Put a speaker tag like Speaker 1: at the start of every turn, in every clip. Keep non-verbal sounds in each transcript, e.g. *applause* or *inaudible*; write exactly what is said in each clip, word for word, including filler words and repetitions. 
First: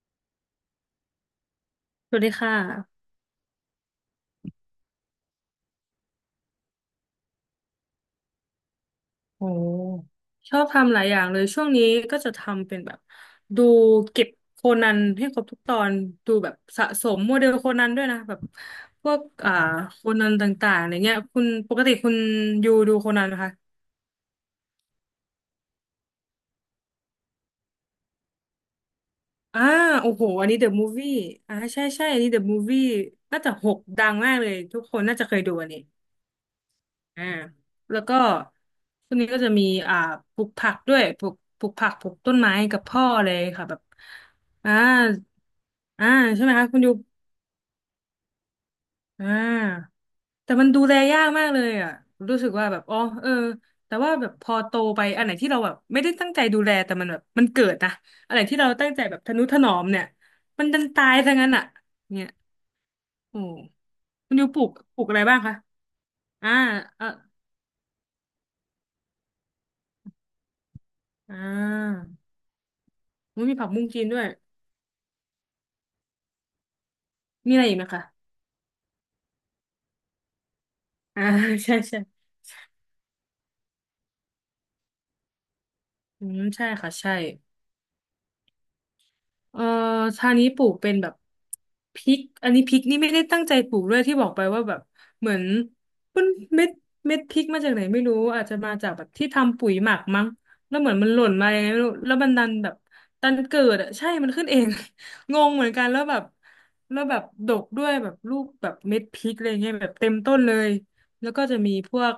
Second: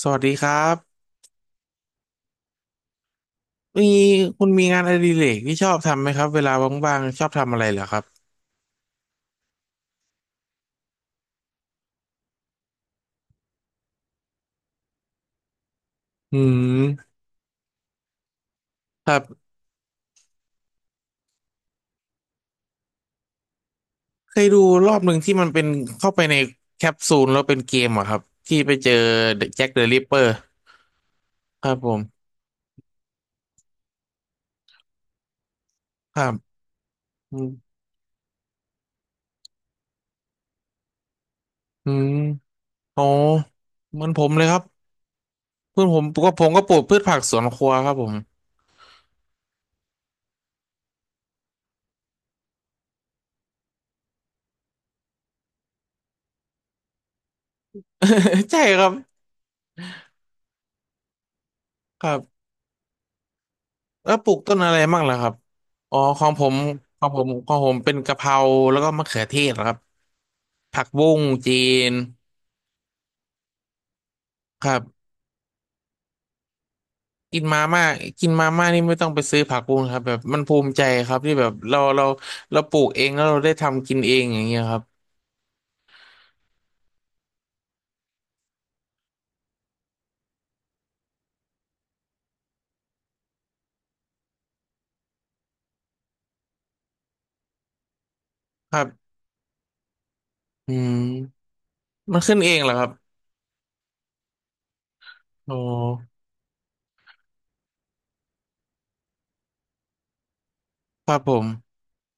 Speaker 1: สวัสดีครับ
Speaker 2: สวัสดีค่ะ
Speaker 1: มีคุณมีงานอดิเรกที่ชอบทำไหมครับเวลาว่างๆชอบทำอะไรเหรอครับ
Speaker 2: โอ้ชอบทำหลายอย่างเลยช่วงนี้ก็จะทำเป็นแบบดูเก็บโคนันให้ครบทุกตอนดู
Speaker 1: อื
Speaker 2: แบบสะส
Speaker 1: ม
Speaker 2: มโมเดลโคนันด้วยนะแบบพ
Speaker 1: ค
Speaker 2: ว
Speaker 1: รั
Speaker 2: ก
Speaker 1: บ
Speaker 2: อ่าโคนันต่างๆอะไรเงี้ยคุณปกติคุณอยู่ดูโคนันไหมคะ
Speaker 1: เคยดูรอบหนึ่งที่มันเป็นเข้าไปในแคปซูลแล้วเป็นเกมอะครับที่ไปเจอ
Speaker 2: อ่า
Speaker 1: แจ็คเดอะริป
Speaker 2: โอ้
Speaker 1: เปอ
Speaker 2: โห
Speaker 1: ร์
Speaker 2: อันนี้เดอะมูฟวี่อ่า
Speaker 1: ครับ
Speaker 2: ใช่
Speaker 1: ผ
Speaker 2: ใช่อันนี้
Speaker 1: ม
Speaker 2: เดอะมูฟวี่น่าจะหกดังมากเลยทุกคนน่าจะเคยดูอันนี้
Speaker 1: ครับ
Speaker 2: อ่า
Speaker 1: อืม
Speaker 2: แล้วก็ช่วงนี้ก็จะมีอ่าปลูกผักด้วยปลูกปลูกผั
Speaker 1: อื
Speaker 2: กปลู
Speaker 1: ม
Speaker 2: กต้นไม้กับ
Speaker 1: อ๋
Speaker 2: พ่
Speaker 1: อ
Speaker 2: อเลยค่ะแบบ
Speaker 1: เหมือนผมเลยครับ
Speaker 2: อ่า
Speaker 1: เพื่อนผม
Speaker 2: อ่า
Speaker 1: ก็ผ
Speaker 2: ใช่ไห
Speaker 1: ม
Speaker 2: ม
Speaker 1: ก็
Speaker 2: คะ
Speaker 1: ปลู
Speaker 2: คุณ
Speaker 1: ก
Speaker 2: ยู
Speaker 1: พืชผักสวนครัวครับผม
Speaker 2: อ่าแต่มันดูแลยากมากเลยอ่ะรู้สึกว่าแบบอ๋อเออแต่ว่าแบบพอโตไปอันไหนที่เราแบบไม่ได้ตั้งใจดูแลแต่มันแบบมันเกิดนะอันไหน
Speaker 1: *laughs*
Speaker 2: ที่
Speaker 1: ใช่
Speaker 2: เรา
Speaker 1: ครั
Speaker 2: ตั้ง
Speaker 1: บ
Speaker 2: ใจแบบทะนุถนอมเนี่ยมันดันตายซะงั้นอ่ะ
Speaker 1: ครั
Speaker 2: เนี่ย
Speaker 1: บ
Speaker 2: โอ้
Speaker 1: แล้วปลู
Speaker 2: คุณ
Speaker 1: ก
Speaker 2: ยู
Speaker 1: ต้
Speaker 2: ป
Speaker 1: น
Speaker 2: ลู
Speaker 1: อะ
Speaker 2: ก
Speaker 1: ไร
Speaker 2: ป
Speaker 1: บ้า
Speaker 2: ลู
Speaker 1: ง
Speaker 2: ก
Speaker 1: ล่ะ
Speaker 2: อะไร
Speaker 1: ครับ
Speaker 2: บ้างคะ
Speaker 1: อ๋อของผ
Speaker 2: อ่า
Speaker 1: มข
Speaker 2: เอ
Speaker 1: อ
Speaker 2: อ
Speaker 1: งผมของผมเป็นกะเพราแล้วก็มะเขือเทศครับ ผักบุ้ง
Speaker 2: อ่
Speaker 1: จีน
Speaker 2: ามันมีผักบุ้งจีนด้วย
Speaker 1: ครับกิน
Speaker 2: มีอะ
Speaker 1: มา
Speaker 2: ไรอีก
Speaker 1: ม่า
Speaker 2: ไหมคะ
Speaker 1: กินมาม่านี่ไม่ต้องไปซื้อผักบุ้งครับแบบมันภูมิใจครับ
Speaker 2: อ่า
Speaker 1: ที่
Speaker 2: *laughs*
Speaker 1: แบบ
Speaker 2: ใช่
Speaker 1: เรา
Speaker 2: ใช่
Speaker 1: เราเราปลูกเองแล้วเราได้ทำกินเองอย่างเงี้ยครับ
Speaker 2: อืมใช่ค่ะใช่ เอ่อทางนี้ปลูกเป็นแบบพริกอันนี้พริกนี่ไม่ได้ตั้งใจปลูกด้วยที่บอกไปว่าแบบเหมือนมันเม็ดเม็ดพริกมาจากไหนไม่รู้อาจจะ
Speaker 1: ค
Speaker 2: มา
Speaker 1: รั
Speaker 2: จากแบบ
Speaker 1: บ
Speaker 2: ที่ทำปุ๋ยหมักมั้ง
Speaker 1: อื
Speaker 2: แล้วเหมือนมันหล่น
Speaker 1: ม
Speaker 2: มายังไงไม่รู้แล้ว
Speaker 1: มัน
Speaker 2: มัน
Speaker 1: ขึ้น
Speaker 2: ดั
Speaker 1: เอ
Speaker 2: น
Speaker 1: ง
Speaker 2: แบ
Speaker 1: เหรอ
Speaker 2: บ
Speaker 1: ครับ
Speaker 2: ดันเกิดอ่ะใช่มันขึ้นเอง *laughs* ง
Speaker 1: โอ
Speaker 2: งเหมือนกันแล้วแบ
Speaker 1: ้
Speaker 2: บแล้วแบบดกด้วยแบบลูกแบบเม็ดพริกอะไรเงี้ยแบบเต็มต้นเลย
Speaker 1: ครับ
Speaker 2: แล้
Speaker 1: ผ
Speaker 2: วก็
Speaker 1: ม
Speaker 2: จะมีพวก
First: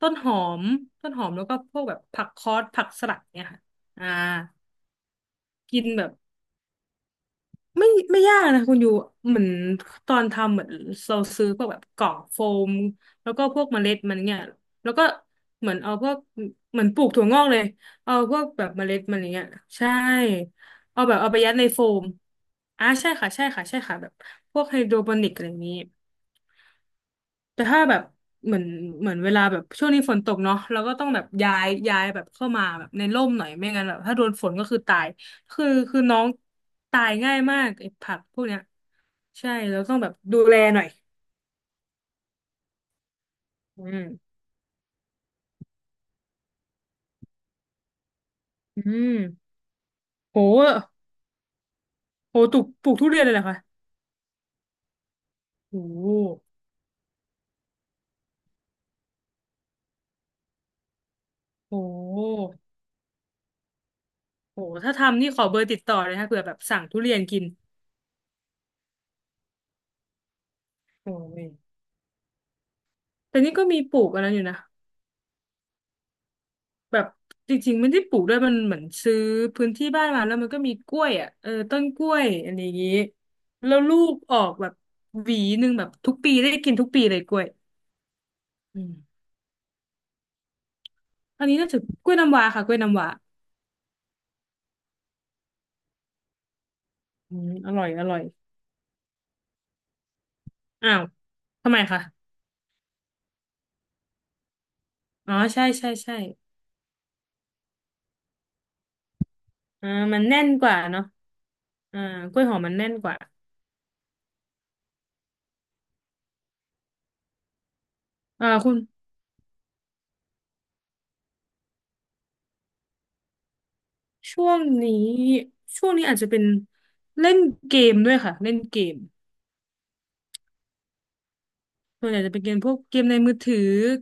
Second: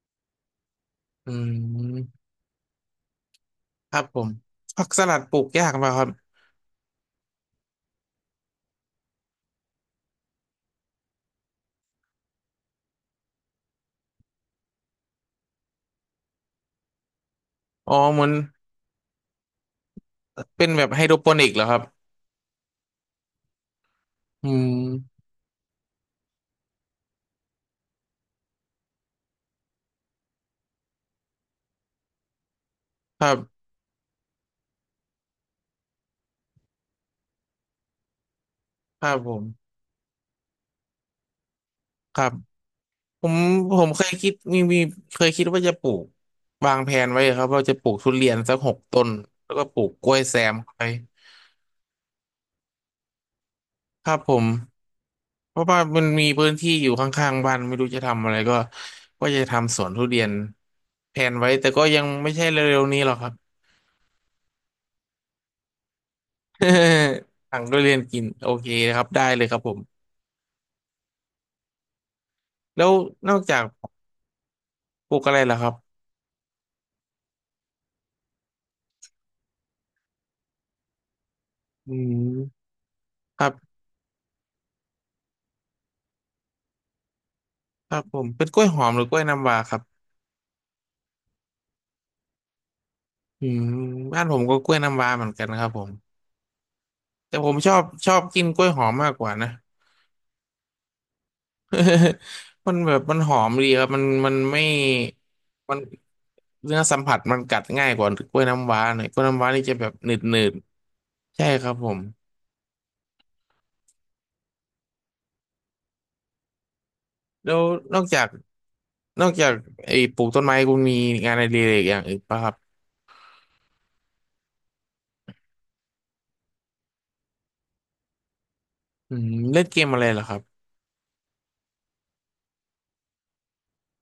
Speaker 2: ต้นหอมต้นหอ
Speaker 1: อื
Speaker 2: มแล้วก็พวกแบบ
Speaker 1: ม
Speaker 2: ผักคอสผักสลัดเนี่ยค่ะ
Speaker 1: ครับ
Speaker 2: อ่า
Speaker 1: ผมผักสลัดปลูกยาก
Speaker 2: กิ
Speaker 1: ไหม
Speaker 2: น
Speaker 1: ค
Speaker 2: แบ
Speaker 1: รับ
Speaker 2: บ ไม่ไม่ยากนะคุณอยู่เหมือนตอนทำเหมือนเราซื้อพวกแบบกล่องโฟมแล้วก็พวกเมล็ดมันเนี่ยแล้วก็เหมือนเอาพวกเหมือนปลูกถั่วงอกเลย
Speaker 1: อ๋อ
Speaker 2: เอา
Speaker 1: เหมือน
Speaker 2: พวกแบบเมล็ดมันอย่างเงี้ยใช่
Speaker 1: เป็นแบบไฮ
Speaker 2: เอา
Speaker 1: โด
Speaker 2: แบ
Speaker 1: ร
Speaker 2: บ
Speaker 1: โป
Speaker 2: เอาไป
Speaker 1: นิก
Speaker 2: ยัด
Speaker 1: เหร
Speaker 2: ใน
Speaker 1: อครั
Speaker 2: โฟ
Speaker 1: บ
Speaker 2: มอ่าใช่ค่ะใช่ค่ะใช่ค่ะแบบ
Speaker 1: อื
Speaker 2: พวกไฮโดรโป
Speaker 1: ม
Speaker 2: นิกอะไรอย่างนี้ แต่ถ้าแบบเหมือนเหมือนเวลาแบบช่วงนี้ฝนตกเนาะเราก็ต้องแบบย้ายย้ายแบบเข้ามาแบบใน
Speaker 1: ค
Speaker 2: ร่ม
Speaker 1: รั
Speaker 2: หน่อย
Speaker 1: บ
Speaker 2: ไม่งั้นแบบถ้าโดนฝนก็คือตายคือคือน้องตายง่ายมากไอ้ผักพวกเนี้ย
Speaker 1: ครับผม
Speaker 2: ใช่เราต้องแบบดูแลหน่อย
Speaker 1: ครับ ผมผ
Speaker 2: อื
Speaker 1: มเคยคิด
Speaker 2: ม
Speaker 1: มีมีเคยคิดว่าจะปลูกวางแผนไว้ครับว่าจะปลูกทุเรียนสักหก
Speaker 2: อื
Speaker 1: ต้นแล้
Speaker 2: ม
Speaker 1: วก็ปลูกกล้วยแซ
Speaker 2: โห
Speaker 1: มเข้าไป
Speaker 2: โหปลูกปลูกทุเรียนเลยเหรอคะ
Speaker 1: ครับผมเพราะ
Speaker 2: โ
Speaker 1: ว่ามันมี
Speaker 2: ห
Speaker 1: พื้นที่อยู่ข้างๆบ้านไม่รู้จะทำอะไรก็ก็จะทำสวนทุเรียนแผนไว้แต่
Speaker 2: โห
Speaker 1: ก็ยังไม่ใช่เร็วๆนี้หรอกครับ
Speaker 2: โหถ้าทำนี่ขอเบอร์ติดต่อเลยนะเผื่อแบบสั่งทุเรียนกิน
Speaker 1: *laughs* สั่งทุเรียนกินโอเคครับได้เลยครับผม
Speaker 2: โอ้ย
Speaker 1: แล้วนอ
Speaker 2: แต่
Speaker 1: ก
Speaker 2: นี่
Speaker 1: จาก
Speaker 2: ก็มีปลูกอะไรอยู่นะ
Speaker 1: ปลูกอะไรล่ะครับ
Speaker 2: แบบจริงๆไม่ได้ปลูกด้วยมันเหมือนซื้อพื้นที่บ้านมาแล้วมันก็มีกล้วยอ่ะเออต้น
Speaker 1: อื
Speaker 2: กล้วย
Speaker 1: ม
Speaker 2: อันนี้
Speaker 1: ครั
Speaker 2: แล้
Speaker 1: บ
Speaker 2: วลูกออกแบบหวีหนึ่งแบบทุกปีได้กินทุกปีเลยกล้วย
Speaker 1: ครับผมเป็นกล้วยห
Speaker 2: อื
Speaker 1: อ
Speaker 2: ม
Speaker 1: มหรือกล้วยน้ำว้าครับ
Speaker 2: อันนี้น่าจะกล้วยน้ำว้าค่ะกล้วยน้ำว้า
Speaker 1: อืมบ้านผมก็กล้วยน้ำว้าเหมือนกันครับผม แต่
Speaker 2: อื
Speaker 1: ผ
Speaker 2: ม
Speaker 1: มช
Speaker 2: อ
Speaker 1: อบ
Speaker 2: ร่อยอ
Speaker 1: ชอ
Speaker 2: ร่อ
Speaker 1: บ
Speaker 2: ย
Speaker 1: กินกล้วยหอมมากกว่านะ
Speaker 2: อ้าวทำไมคะ
Speaker 1: *laughs* มันแบบมันหอมดีครับมันมันไม่
Speaker 2: อ๋อใช่
Speaker 1: มัน
Speaker 2: ใช่ใช่
Speaker 1: เนื้อสัมผัสมันกัดง่ายกว่ากล้วยน้ำว้าหน่อยกล้วยน้ำว้านี่จะแบ
Speaker 2: อ่า
Speaker 1: บหนื
Speaker 2: มั
Speaker 1: ด
Speaker 2: น
Speaker 1: หนื
Speaker 2: แน่น
Speaker 1: ด
Speaker 2: กว่าเนาะ
Speaker 1: ใช่ครับผม
Speaker 2: อ่ากล้วยหอมมันแน่นกว่า
Speaker 1: แล้วนอกจาก
Speaker 2: อ่าคุณ
Speaker 1: นอกจากไอ้ปลูกต้นไม้คุณมีงานอดิเรกอย่างอื่นป่ะครับ
Speaker 2: ช่วงนี้ช่วงนี้อาจจะเป็นเล่นเกมด้วยค่ะเล่นเกม
Speaker 1: อืมเล่นเกมอะไรเหรอครับ
Speaker 2: ส่วนใหญ่จะเป็นเกมพวกเกมในมือถือ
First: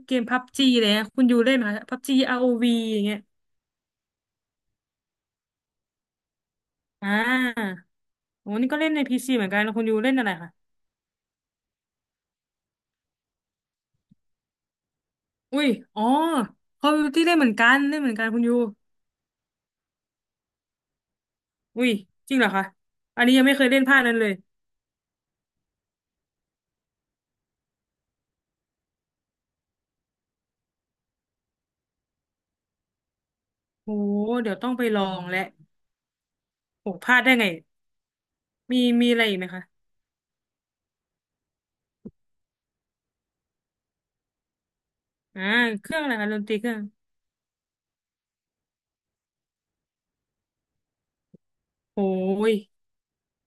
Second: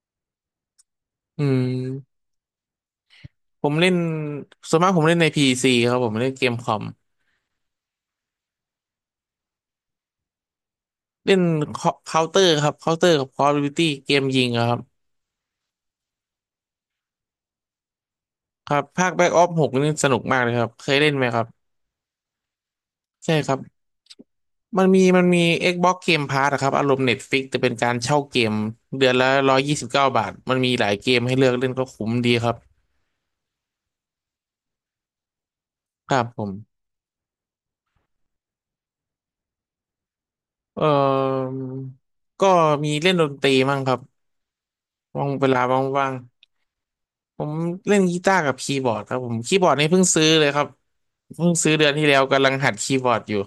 Speaker 2: เกมพับจีอะไรเงี้ยคุณยู
Speaker 1: อื
Speaker 2: เล่นไหมคะพับจี
Speaker 1: ม
Speaker 2: อาร์ โอ วี อวีอย่างเงี้ย
Speaker 1: ผมเล่นส่วนมากผมเล่นในพีซีครับผมเล่นเกมคอม
Speaker 2: อ่าโอ้นี่ก็เล่นในพีซีเหมือนกันแล้วคุณยูเล่นอะไรคะ
Speaker 1: เล่นเคาน์เตอร์ครับเคาน์เตอร์กับคอลอฟดิวตี้เกมยิงอะครับ
Speaker 2: อุ้ยอ๋อ Call of Duty เล่นเหมือนกันเล่นเหมือนกันคุณยู
Speaker 1: ครับภาคแบ็กออฟหกนี่สนุกมากเลยครับเคยเล่นไหมครับ
Speaker 2: อุ้ยจริงเหรอคะอัน
Speaker 1: ใช่
Speaker 2: นี้ยัง
Speaker 1: ครั
Speaker 2: ไม่
Speaker 1: บ
Speaker 2: เคยเล่นภาคนั้นเลย
Speaker 1: มันมีมันมี Xbox Game Pass อะครับอารมณ์ Netflix แต่เป็นการเช่าเกมเดือนละร้อยยี่สิบเก้าบาทมันมีหลายเกมให้เลือกเล่นก็คุ้มดีครับ
Speaker 2: โอ้เดี๋ยวต้องไปลองแหละ
Speaker 1: ครับผม
Speaker 2: โอ้พลาดได้ไงมีมีอะไรอีกไหมคะ
Speaker 1: เอ่อก็มีเล่นดนตรีมั่งครับว่าง
Speaker 2: อ่า
Speaker 1: เวลา
Speaker 2: เครื่อง
Speaker 1: ว่า
Speaker 2: อะไร
Speaker 1: ง
Speaker 2: คะดนตรีเครื่อง
Speaker 1: ๆผมเล่นกีตาร์กับคีย์บอร์ดครับผมคีย์บอร์ดนี่เพิ่งซื้อเลยครับเพิ่งซื้อเดือน
Speaker 2: โอ้
Speaker 1: ที่แล้วกำลั
Speaker 2: ย
Speaker 1: งหัดคีย์บอร์ดอยู่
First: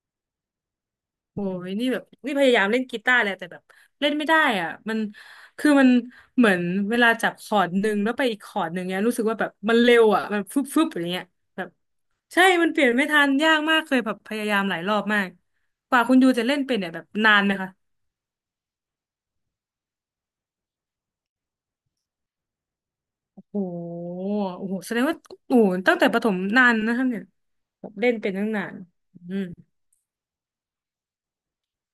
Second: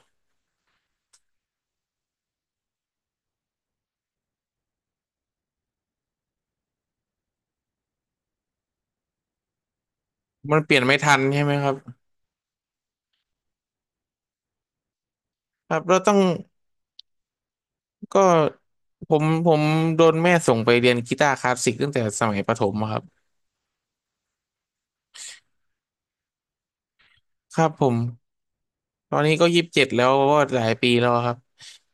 Speaker 2: โอ้ยนี่แบบนี่พยายามเล่นกีตาร์แหละแต่แบบเล่นไม่ได้อ่ะมันคือมันเหมือนเวลาจับคอร์ดหนึ่งแล้วไปอีกคอร์ดหนึ่งเนี้ยรู้สึกว่าแบบมันเร็วอ่ะมัน
Speaker 1: มัน
Speaker 2: ฟึบ
Speaker 1: เปลี่ย
Speaker 2: ฟึ
Speaker 1: น
Speaker 2: บ
Speaker 1: ไม่
Speaker 2: อย่าง
Speaker 1: ทัน
Speaker 2: เงี้ย
Speaker 1: ใช่ไหม
Speaker 2: แบ
Speaker 1: ค
Speaker 2: บ
Speaker 1: รับ
Speaker 2: ใช่มันเปลี่ยนไม่ทันยากมากเคยแบบพยายามหลายรอบมาก
Speaker 1: ครับ
Speaker 2: ก
Speaker 1: เรา
Speaker 2: ว่า
Speaker 1: ต้
Speaker 2: คุ
Speaker 1: อ
Speaker 2: ณ
Speaker 1: ง
Speaker 2: ยูจะเล่นเป็นเนี่ยแบบนานไหมคะ
Speaker 1: ก็ผมผมโดนแม่ส่งไปเรียนกีตาร์คลาสสิกตั้งแต่สมัยประถมอะครับ
Speaker 2: โอ้โหโอ้โหแสดงว่าโอ้โหตั้งแต่ประถมนานนะครับเนี่ย
Speaker 1: ครับผ
Speaker 2: แบบ
Speaker 1: ม
Speaker 2: เล่นเป็นตั้งนาน
Speaker 1: ตอนนี้
Speaker 2: อืม
Speaker 1: ก็ยี่สิบเจ็ดแล้วก็หลายปีแล้วครับ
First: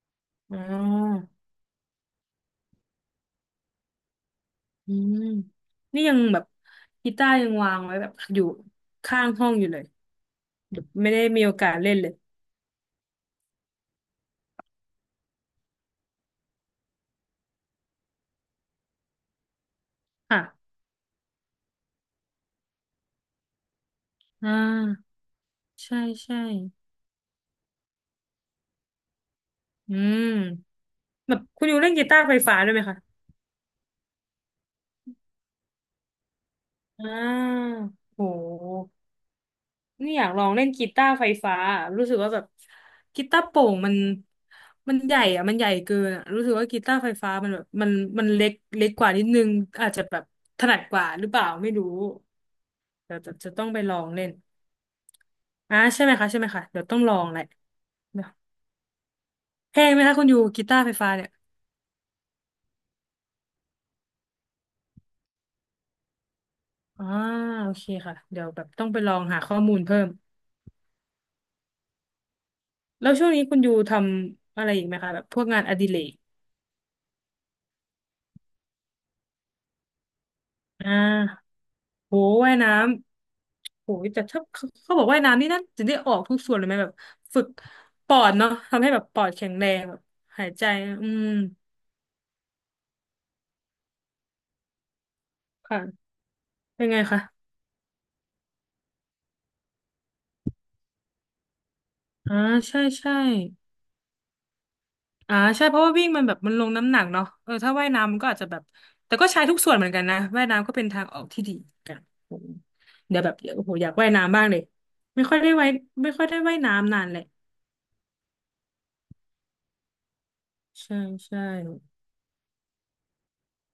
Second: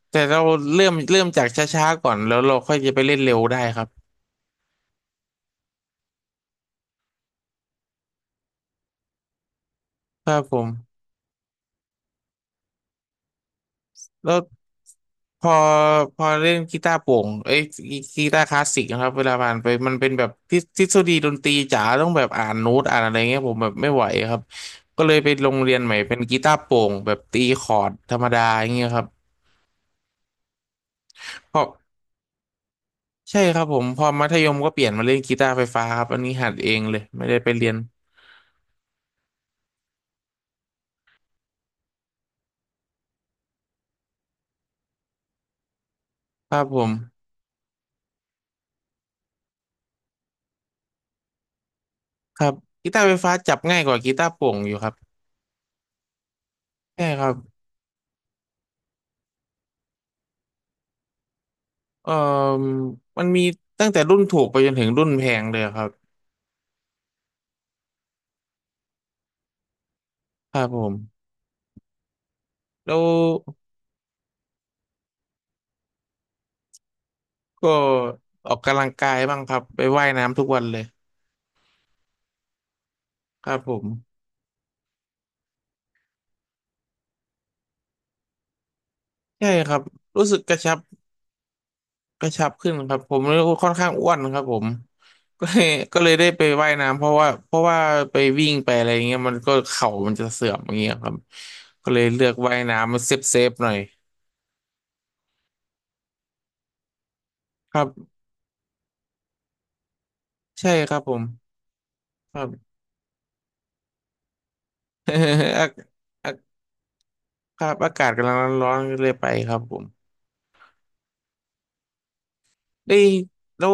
Speaker 1: แต่เรา
Speaker 2: อ๋
Speaker 1: เริ่มเริ่
Speaker 2: อ
Speaker 1: มจากช้าๆก่อนแล้วเราค่อยจะไปเล่นเร็วได้ครับ
Speaker 2: อืมนี่ยังแบบกีตาร์ยังวางไว้แบบอยู่ข้างห้องอยู่เลย
Speaker 1: ครับผม
Speaker 2: ไม่ได้มีโอกาสเล่นเลย
Speaker 1: แล้วพอพอเล่นกีตาร์โปร่งเอ้ยกีกีตาร์คลาสสิกนะครับเวลาผ่านไปมันเป็นแบบ
Speaker 2: ค่ะ
Speaker 1: ทฤทฤษฎีดนตรีจ๋าต้องแบบอ่านโน้ตอ่านอะไรเงี้ยผมแบบไม่ไหวครับ
Speaker 2: อ่
Speaker 1: ก็เล
Speaker 2: า
Speaker 1: ยไปโรงเรียนใหม่
Speaker 2: ใช่
Speaker 1: เป็นกี
Speaker 2: ใช่
Speaker 1: ตาร์โปร่งแบบตีคอร์ดธรรมดาอย่างเงี้ยครับ
Speaker 2: อืมแบบคุณอยู่เล่นกีตาร์ไฟฟ้าด้วยไหมคะ
Speaker 1: ใช่ครับผมพอมัธยมก็เปลี่ยนมาเล่นกีตาร์ไฟฟ้าครับอันนี้หัดเองเลย
Speaker 2: อ่
Speaker 1: ไม่ได้ไปเรียน
Speaker 2: าโหนี่อยากลองเล่นกีตาร์ไฟฟ้ารู้สึกว่าแบบกีตาร์โปร่งมันมันใหญ่อะมันใหญ่เกินอะรู้
Speaker 1: ค
Speaker 2: สึก
Speaker 1: รับ
Speaker 2: ว่า
Speaker 1: ผ
Speaker 2: กี
Speaker 1: ม
Speaker 2: ตาร์ไฟฟ้ามันแบบมันมันเล็กเล็กกว่านิดนึงอาจจะแบบถนัดกว่าหรือเปล่าไม่รู้
Speaker 1: ครับกีตาร์ไฟ
Speaker 2: เดี๋ยว
Speaker 1: ฟ้า
Speaker 2: จะจะ
Speaker 1: จับ
Speaker 2: ต้องไป
Speaker 1: ง่ายก
Speaker 2: ล
Speaker 1: ว่า
Speaker 2: อง
Speaker 1: กี
Speaker 2: เล่
Speaker 1: ตาร์
Speaker 2: น
Speaker 1: โปร่งอยู่ครับ
Speaker 2: อ่าใช่ไหมคะใช่ไหมคะเดี๋ยวต้อง
Speaker 1: ใช่
Speaker 2: ลอ
Speaker 1: ค
Speaker 2: ง
Speaker 1: รับ
Speaker 2: แหละเดี๋ยวแพงไหมคะคุณอยู่กีตาร์ไฟฟ้าเนี่ย
Speaker 1: เอ่อมันมีตั้งแต่รุ่นถูกไปจนถึงรุ่นแพงเลยครับ
Speaker 2: อ่าโอเคค่ะเดี๋ยวแบบต้องไปลองหาข้อมูลเพิ่ม
Speaker 1: ครับผมแล้ว
Speaker 2: แล้วช่วงนี้คุณยูทำอะไรอีกไหมคะแบบพวกงานอดิเรก
Speaker 1: ก็ออกกำลังกายบ้างครับไปว่ายน้ำทุกวันเลย
Speaker 2: อ่าโหว่ายน้
Speaker 1: ครับผ
Speaker 2: ำ
Speaker 1: ม
Speaker 2: โหแต่ถ้าเขาเขาบอกว่ายน้ำนี่น่าจะได้ออกทุกส่วนเลยไหมแบบฝึกปอดเนาะทำให้แบบปอดแข็
Speaker 1: ใช่
Speaker 2: งแร
Speaker 1: ครับ
Speaker 2: งแบบ
Speaker 1: รู้สึก
Speaker 2: หาย
Speaker 1: กระ
Speaker 2: ใจ
Speaker 1: ชับ
Speaker 2: อืม
Speaker 1: กระชับขึ้นครับผมค่อนข้างอ้วนครับผมก็เลย
Speaker 2: ค่ะ
Speaker 1: ก็เลยได้ไปว่าย
Speaker 2: เป็น
Speaker 1: น้ำ
Speaker 2: ไง
Speaker 1: เพราะ
Speaker 2: คะ
Speaker 1: ว่าเพราะว่าไปวิ่งไปอะไรอย่างเงี้ยมันก็เข่ามันจะเสื่อมอย่างเงี้ยครับก็เลยเลือก
Speaker 2: อ่า
Speaker 1: ว่าย
Speaker 2: ใช่
Speaker 1: น้ำมันเซ
Speaker 2: ใช่
Speaker 1: ฟเซฟหน่อย
Speaker 2: อ่าใช่เพราะว่าวิ่งมันแบบมันลงน้ำหนักเนาะเออถ้า
Speaker 1: ครั
Speaker 2: ว่ายน้ำ
Speaker 1: บ
Speaker 2: มันก็อาจจะแบบแต่ก็ใช้ทุกส่วนเหมือนกันนะว่ายน้ำ
Speaker 1: ใช่
Speaker 2: ก็เป็น
Speaker 1: ครับ
Speaker 2: ทาง
Speaker 1: ผ
Speaker 2: อ
Speaker 1: ม
Speaker 2: อกที่ดีเหมือนกันโอ
Speaker 1: ครั
Speaker 2: โห
Speaker 1: บ
Speaker 2: เดี๋ยวแบบโอ้โหอยากว่ายน้ำบ้างเลยไม่ค่อยได้
Speaker 1: *laughs*
Speaker 2: ว่าย
Speaker 1: อา
Speaker 2: ไม่ค่อย
Speaker 1: อา
Speaker 2: ได้ว่ายน้ำนานแหละ
Speaker 1: ครับอากาศกำลังร้อนๆก็เลยไปครับผม
Speaker 2: ใช่ใช่
Speaker 1: ได้ยแล้ว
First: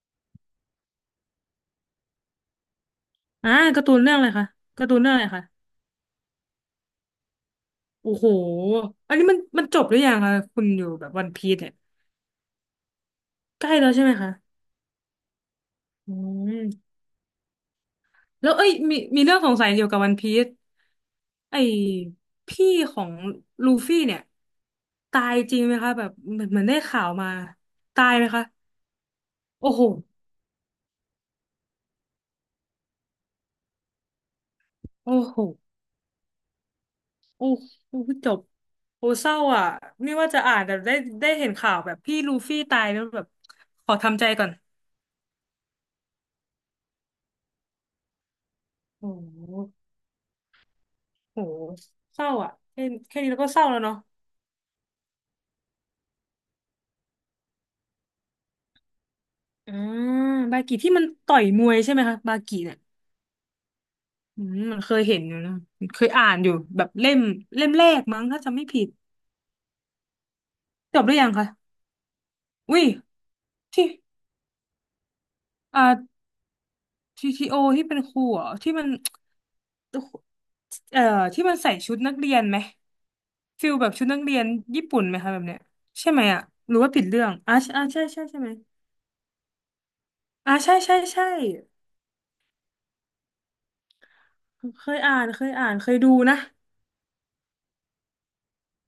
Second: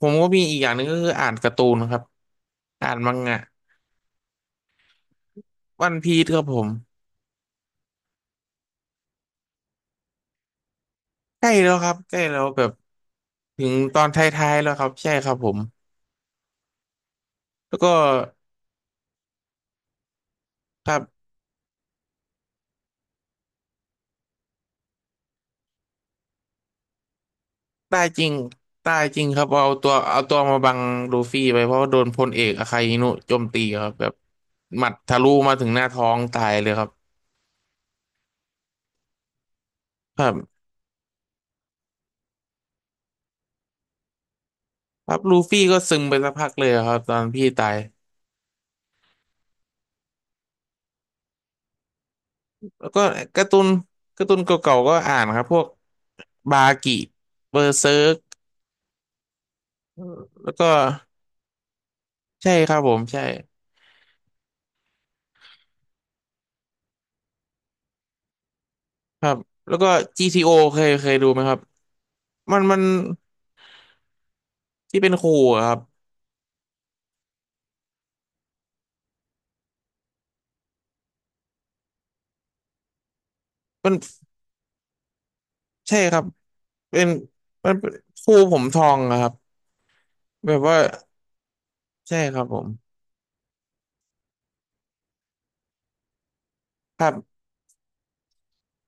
Speaker 1: ผมก็มีอีกอย่างหนึ่งก็คืออ่านการ์ตูนครับอ่านมังงะ
Speaker 2: อ่าการ์ตูนเรื่องอะไรคะการ์ตูนเรื่องอะไรคะ
Speaker 1: วันพีซครับผม
Speaker 2: โอ้โหอันนี้มันมันจบหรือยังคะคุณอยู่แบบวัน
Speaker 1: ใก
Speaker 2: พี
Speaker 1: ล้
Speaker 2: ซเนี่
Speaker 1: แล้
Speaker 2: ย
Speaker 1: วครับใกล้แล้วแบบถึ
Speaker 2: ใกล้
Speaker 1: ง
Speaker 2: แล้ว
Speaker 1: ตอ
Speaker 2: ใช่
Speaker 1: น
Speaker 2: ไหม
Speaker 1: ท
Speaker 2: คะ
Speaker 1: ้ายๆแล้วครับใช่ครับผม
Speaker 2: อืม
Speaker 1: แล้วก็
Speaker 2: แล้วเอ้ยมีมีเรื่องสงสัยเกี่ยวกับวันพีซ
Speaker 1: ครับ
Speaker 2: ไอ้พี่ของลูฟี่เนี่ยตายจริงไหมคะแบบเหมือนเหมือนได้ข่าวมา
Speaker 1: ได้
Speaker 2: ตาย
Speaker 1: จ
Speaker 2: ไหม
Speaker 1: ริง
Speaker 2: คะ
Speaker 1: ได้จริงครับ
Speaker 2: โอ้
Speaker 1: เอา
Speaker 2: โห
Speaker 1: ตัวเอาตัวมาบังลูฟี่ไปเพราะว่าโดนพลเอกอาคาอินุโจมตีครับแบบหมัด
Speaker 2: โอ้
Speaker 1: ทะลุ
Speaker 2: โห
Speaker 1: มาถึงหน้าท้องตายเลยครับ
Speaker 2: โอ้โหจบโอ้เศร้าอ่ะไม่
Speaker 1: ค
Speaker 2: ว่า
Speaker 1: รั
Speaker 2: จะอ่า
Speaker 1: บ
Speaker 2: นแต่ได้ได้เห็นข่าวแบบพี่ลูฟี่ตายแล้วแบบขอทำใจก่อน
Speaker 1: ครับลูฟี่ก็ซึมไปสักพักเลยครับตอนพี่ตาย
Speaker 2: โอ้โหโอ้โหเศร้าอ่ะแค่
Speaker 1: แล้วก็
Speaker 2: แค่นี้แล้ว
Speaker 1: กา
Speaker 2: ก็
Speaker 1: ร์ตู
Speaker 2: เศร้า
Speaker 1: น
Speaker 2: แล้วเนาะ
Speaker 1: การ์ตูนเก่าๆก็อ่านครับพวกบากิเบอร์เซิร์ก
Speaker 2: อ่า
Speaker 1: แล้ว
Speaker 2: บา
Speaker 1: ก็
Speaker 2: กิที่มันต่อยมวยใช่ไหมคะบา
Speaker 1: ใช่
Speaker 2: กิ
Speaker 1: ค
Speaker 2: เนี่
Speaker 1: รั
Speaker 2: ย
Speaker 1: บผมใช่
Speaker 2: อืมมันเคยเห็นอยู่นะเคยอ่านอยู่แบบเล่มเล่มแรกมั้งถ้าจำไม่ผิด
Speaker 1: ครับแล้วก็ จี ที โอ เคย
Speaker 2: จบ
Speaker 1: เค
Speaker 2: หรื
Speaker 1: ย
Speaker 2: อ
Speaker 1: ดู
Speaker 2: ยัง
Speaker 1: ไหม
Speaker 2: คะ
Speaker 1: ครับมันมั
Speaker 2: อุ้
Speaker 1: น
Speaker 2: ย ที่
Speaker 1: ที่เป็นครูอะครับ
Speaker 2: อ่า ที ที โอ ทีโอที่เป็นครูเหรอที่มันเอ่อที่มันใส่ชุดนักเรียนไหมฟิลแบ
Speaker 1: มั
Speaker 2: บ
Speaker 1: น
Speaker 2: ชุดนักเรียนญี่ปุ่นไหมคะแบบเนี้ย
Speaker 1: ใช่
Speaker 2: ใช่
Speaker 1: ค
Speaker 2: ไห
Speaker 1: รั
Speaker 2: ม
Speaker 1: บ
Speaker 2: อ่ะหรือว่า
Speaker 1: เป็
Speaker 2: ผิด
Speaker 1: น
Speaker 2: เรื่องอ่า
Speaker 1: มัน
Speaker 2: อ่า
Speaker 1: เป็น
Speaker 2: ใช่ใช่
Speaker 1: ครู
Speaker 2: ใช่ไหม
Speaker 1: ผมทองอะครับแบ
Speaker 2: อ่า
Speaker 1: บ
Speaker 2: ใช่
Speaker 1: ว่า
Speaker 2: ใช่ใช่
Speaker 1: ใช่ครับผม
Speaker 2: เคยอ่านเคยอ่านเคยดูนะ
Speaker 1: ครับ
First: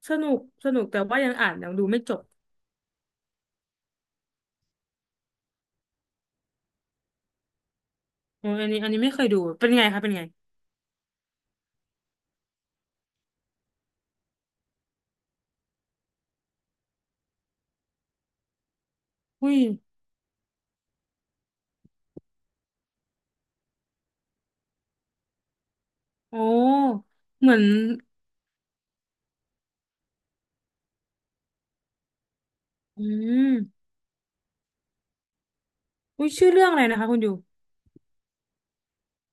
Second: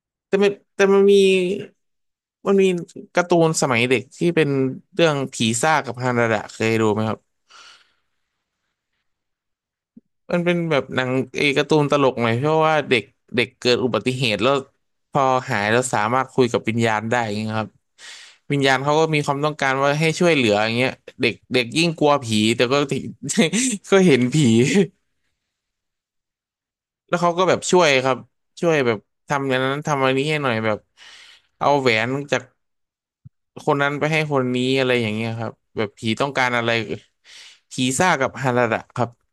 Speaker 2: สนุ
Speaker 1: แต่
Speaker 2: ก
Speaker 1: มัน
Speaker 2: สนุ
Speaker 1: แต่
Speaker 2: ก
Speaker 1: มั
Speaker 2: แต่
Speaker 1: นมี
Speaker 2: ว่ายังอ่านยังดูไม่จบ
Speaker 1: มันมีการ์ตูนสมัยเด็กที่เป็นเรื่องผีซ่ากับฮานาดะเคยดูไหมครับ
Speaker 2: อออันนี้อันนี้ไม่เคยดูเป็นไงคะเป็นไง
Speaker 1: มันเป็นแบบหนังเออการ์ตูนตลกหน่อยเพราะว่าเด็กเด็กเกิดอุบัติเหตุแล้วพอหายแล้วสามารถคุยกับวิญญาณได้อย่างเงี้ยครับวิญญาณเขาก็มีความต้
Speaker 2: อุ้
Speaker 1: อง
Speaker 2: ย
Speaker 1: การว่าให้ช่วยเหลืออย่างเงี้ยเด็กเด็กยิ่งกลัวผีแต่ก็ *laughs* ก็เห็นผี
Speaker 2: โอ้
Speaker 1: แล้วเขาก็
Speaker 2: เห
Speaker 1: แบ
Speaker 2: มื
Speaker 1: บ
Speaker 2: อน
Speaker 1: ช่วยครับช่วยแบบทำอย่างนั้นทำอันนี้ให้หน่อยแบบเอาแหวนจาก
Speaker 2: อื
Speaker 1: คน
Speaker 2: ม
Speaker 1: นั้นไปให้คนนี้อะไรอย่างเงี้ยครับแบบผีต้
Speaker 2: อุ้
Speaker 1: อ
Speaker 2: ย
Speaker 1: งกา
Speaker 2: ชื่
Speaker 1: ร
Speaker 2: อ
Speaker 1: อะ
Speaker 2: เรื่อง
Speaker 1: ไร
Speaker 2: อะไรนะคะคุณอยู่
Speaker 1: ผีซ่ากับฮาระดะครับ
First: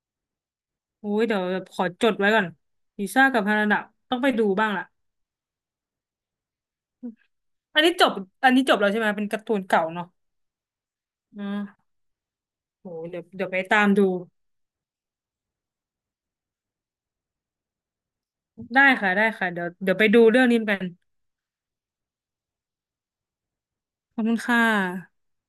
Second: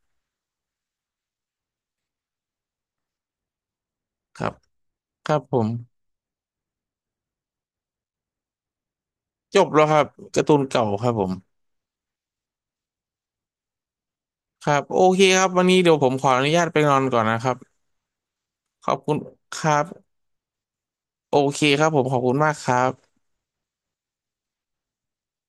Speaker 2: โอ้ยเดี๋ยวขอจดไว้ก่อนลิซ่ากับฮานาดะต้องไป
Speaker 1: ค
Speaker 2: ดู
Speaker 1: รับ
Speaker 2: บ้างล่ะ
Speaker 1: ครับผม
Speaker 2: อันนี้จบอันนี้จบแล้วใช่ไหมเป็นการ์ตู
Speaker 1: จ
Speaker 2: น
Speaker 1: บแล้
Speaker 2: เก่า
Speaker 1: วครับ
Speaker 2: เนาะ
Speaker 1: การ์ตูนเก่าครับผม
Speaker 2: อ่าโอ้ยเดี๋ยวเดี๋ยวไปตามดู
Speaker 1: ครับโอเคครับวันนี้เดี๋ยวผมขออนุญาตไปนอนก่อนนะครับ
Speaker 2: ได้
Speaker 1: ขอบ
Speaker 2: ค่ะ
Speaker 1: คุณ
Speaker 2: ได้ค่ะ
Speaker 1: ค
Speaker 2: เดี๋ยว
Speaker 1: รับ
Speaker 2: เดี๋ยวไปดูเรื่องนี้กัน
Speaker 1: โอเคครับผมขอบคุณมากครับ
Speaker 2: ขอบคุณค่ะ